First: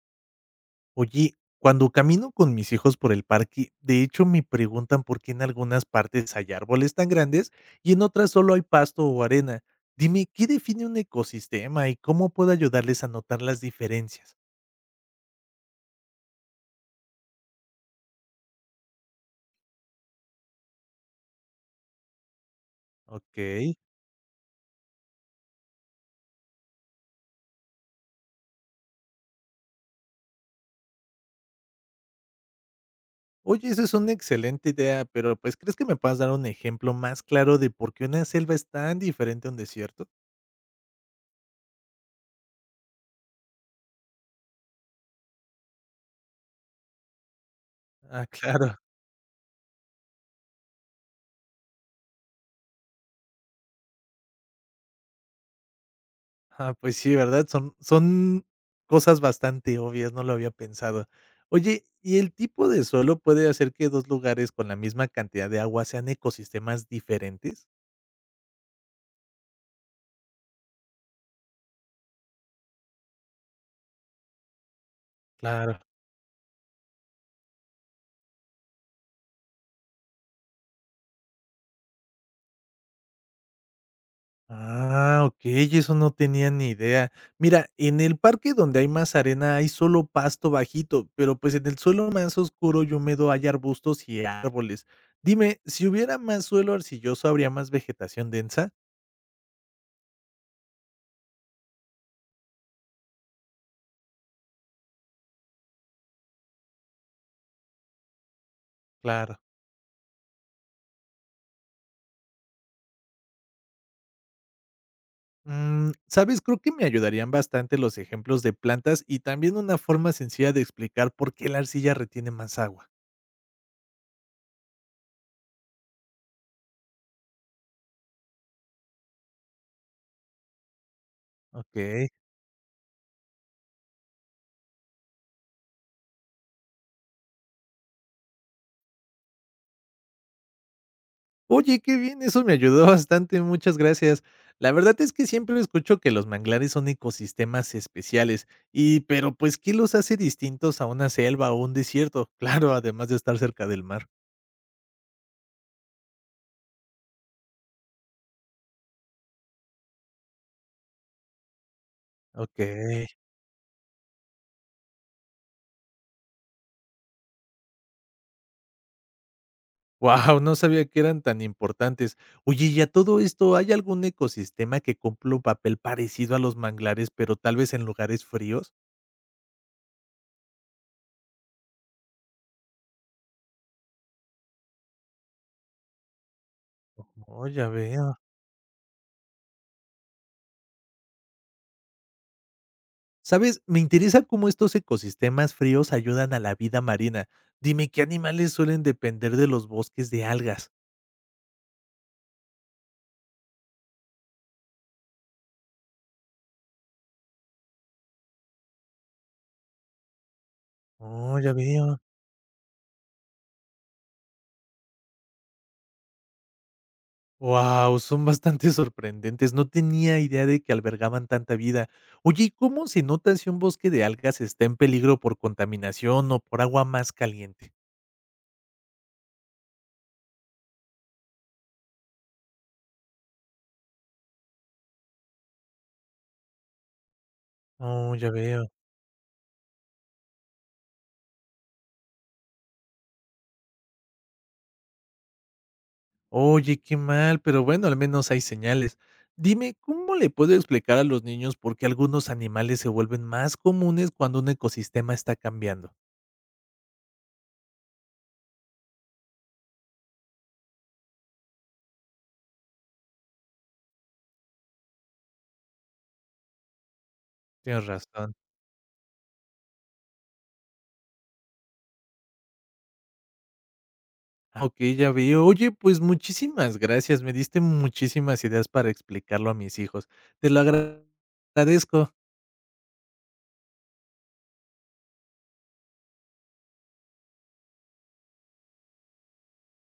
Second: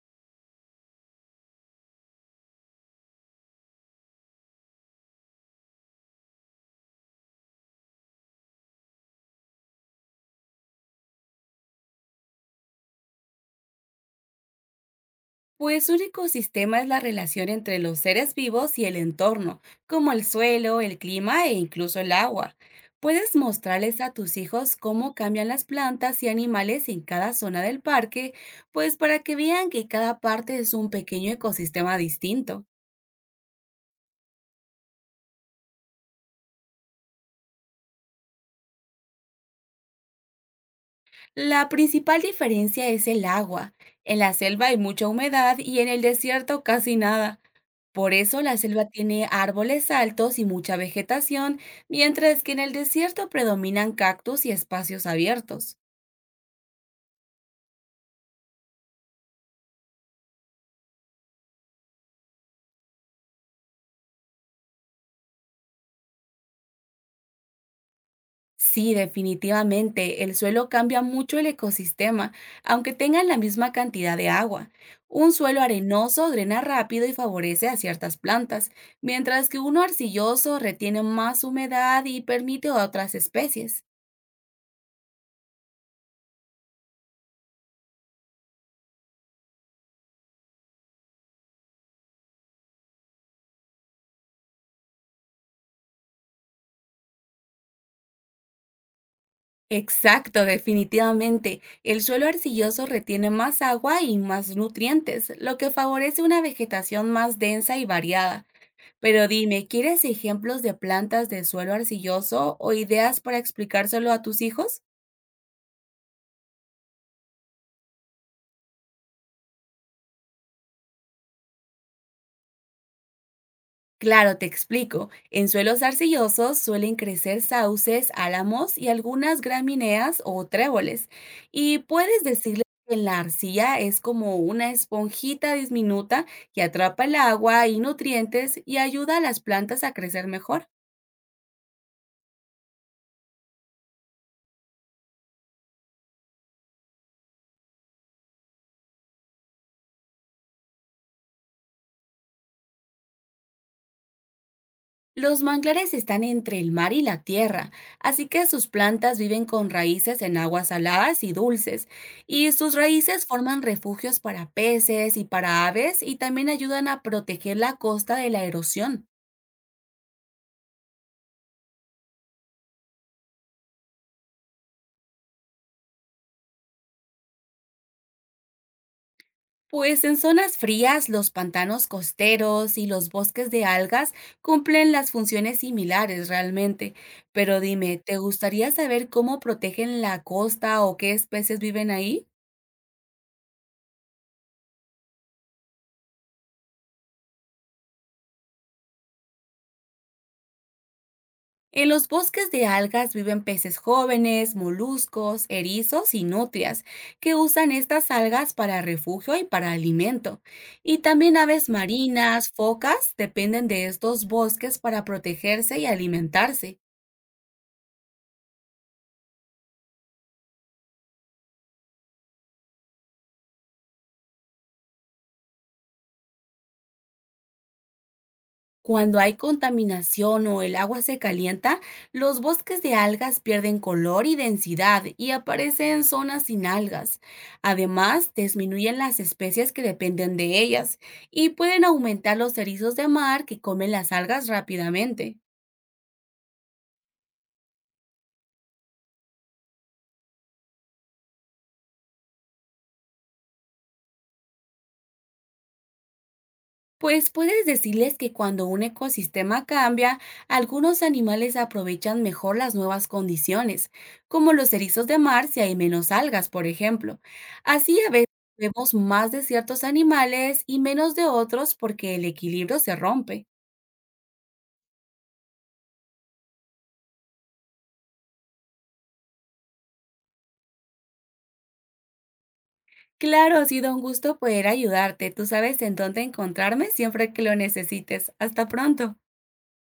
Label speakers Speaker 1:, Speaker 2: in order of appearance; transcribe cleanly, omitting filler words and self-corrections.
Speaker 1: Oye, cuando camino con mis hijos por el parque, de hecho me preguntan por qué en algunas partes hay árboles tan grandes y en otras solo hay pasto o arena. Dime, ¿qué define un ecosistema y cómo puedo ayudarles a notar las diferencias?
Speaker 2: Pues un ecosistema es la relación entre los seres vivos y el entorno, como el suelo, el clima e incluso el agua. Puedes
Speaker 1: Ok.
Speaker 2: mostrarles a tus hijos cómo cambian las plantas y animales en cada zona del parque, pues para que vean que cada parte es un pequeño ecosistema distinto.
Speaker 1: Oye, esa es una excelente idea, pero pues ¿crees que me puedas dar un ejemplo más claro de por qué una selva es tan diferente a un desierto?
Speaker 2: La principal diferencia es el agua. En la selva hay mucha humedad y en el desierto casi nada. Por
Speaker 1: Ah,
Speaker 2: eso la
Speaker 1: claro.
Speaker 2: selva tiene árboles altos y mucha vegetación, mientras que en el desierto predominan cactus y espacios abiertos.
Speaker 1: Ah, pues sí, ¿verdad? Son cosas bastante obvias, no lo había pensado. Oye, ¿y el tipo de suelo puede hacer que 2 lugares con la misma cantidad de agua sean ecosistemas diferentes?
Speaker 2: Sí, definitivamente, el suelo cambia mucho el ecosistema, aunque tengan la misma cantidad de agua. Un suelo
Speaker 1: Claro.
Speaker 2: arenoso drena rápido y favorece a ciertas plantas, mientras que uno arcilloso retiene más humedad y permite a otras especies.
Speaker 1: Ah, okey, eso no tenía ni idea. Mira, en el parque donde hay más arena hay solo pasto bajito, pero pues en el suelo más oscuro y húmedo hay arbustos y árboles. Dime, si hubiera más suelo arcilloso, ¿habría más vegetación densa?
Speaker 2: Exacto, definitivamente. El suelo arcilloso retiene más agua y más nutrientes, lo que favorece una vegetación más densa y variada. Pero
Speaker 1: Claro.
Speaker 2: dime, ¿quieres ejemplos de plantas de suelo arcilloso o ideas para explicárselo a tus hijos?
Speaker 1: ¿Sabes? Creo que me ayudarían bastante los ejemplos de plantas y también una forma sencilla de explicar por qué la arcilla retiene más agua.
Speaker 2: Claro, te explico. En suelos arcillosos suelen crecer sauces, álamos y algunas gramíneas o tréboles. Y
Speaker 1: Ok.
Speaker 2: puedes decirle que la arcilla es como una esponjita diminuta que atrapa el agua y nutrientes y ayuda a las plantas a crecer mejor.
Speaker 1: Oye, qué bien, eso me ayudó bastante, muchas gracias. La verdad es que siempre escucho que los manglares son ecosistemas especiales y pero pues ¿qué los hace distintos a una selva o un desierto? Claro, además de estar cerca del mar.
Speaker 2: Los manglares están entre el mar y la tierra, así que sus plantas viven con raíces en aguas saladas y dulces, y
Speaker 1: Ok.
Speaker 2: sus raíces forman refugios para peces y para aves y también ayudan a proteger la costa de la erosión.
Speaker 1: Wow, no sabía que eran tan importantes. Oye, y a todo esto, ¿hay algún ecosistema que cumpla un papel parecido a los manglares, pero tal vez en lugares fríos?
Speaker 2: Pues en zonas frías, los pantanos costeros y los bosques de algas cumplen las funciones similares realmente.
Speaker 1: Oh,
Speaker 2: Pero
Speaker 1: ya
Speaker 2: dime,
Speaker 1: veo.
Speaker 2: ¿te gustaría saber cómo protegen la costa o qué especies viven ahí?
Speaker 1: ¿Sabes? Me interesa cómo estos ecosistemas fríos ayudan a la vida marina. Dime, ¿qué animales suelen depender de los bosques de algas?
Speaker 2: En los bosques de algas viven peces jóvenes, moluscos, erizos y nutrias, que usan estas algas para refugio y para alimento. Y también
Speaker 1: Oh, ya
Speaker 2: aves
Speaker 1: veo.
Speaker 2: marinas, focas, dependen de estos bosques para protegerse y alimentarse.
Speaker 1: Wow, son bastante sorprendentes. No tenía idea de que albergaban tanta vida. Oye, ¿y cómo se nota si un bosque de algas está en peligro por contaminación o por agua más caliente?
Speaker 2: Cuando hay contaminación o el agua se calienta, los bosques de algas pierden color y densidad y aparecen zonas sin algas.
Speaker 1: Oh, ya
Speaker 2: Además,
Speaker 1: veo.
Speaker 2: disminuyen las especies que dependen de ellas y pueden aumentar los erizos de mar que comen las algas rápidamente.
Speaker 1: Oye, qué mal, pero bueno, al menos hay señales. Dime, ¿cómo le puedo explicar a los niños por qué algunos animales se vuelven más comunes cuando un ecosistema está cambiando?
Speaker 2: Pues puedes decirles que cuando un ecosistema cambia, algunos animales aprovechan mejor las nuevas condiciones, como los erizos de mar si hay menos algas, por ejemplo.
Speaker 1: Tienes
Speaker 2: Así a veces
Speaker 1: razón.
Speaker 2: vemos más de ciertos animales y menos de otros porque el equilibrio se rompe.
Speaker 1: Ah, ok, ya veo. Oye, pues muchísimas gracias. Me diste muchísimas ideas para explicarlo a mis hijos. Te lo agra- agradezco.
Speaker 2: Claro, ha sido un gusto poder ayudarte. Tú sabes en dónde encontrarme siempre que lo necesites. Hasta pronto.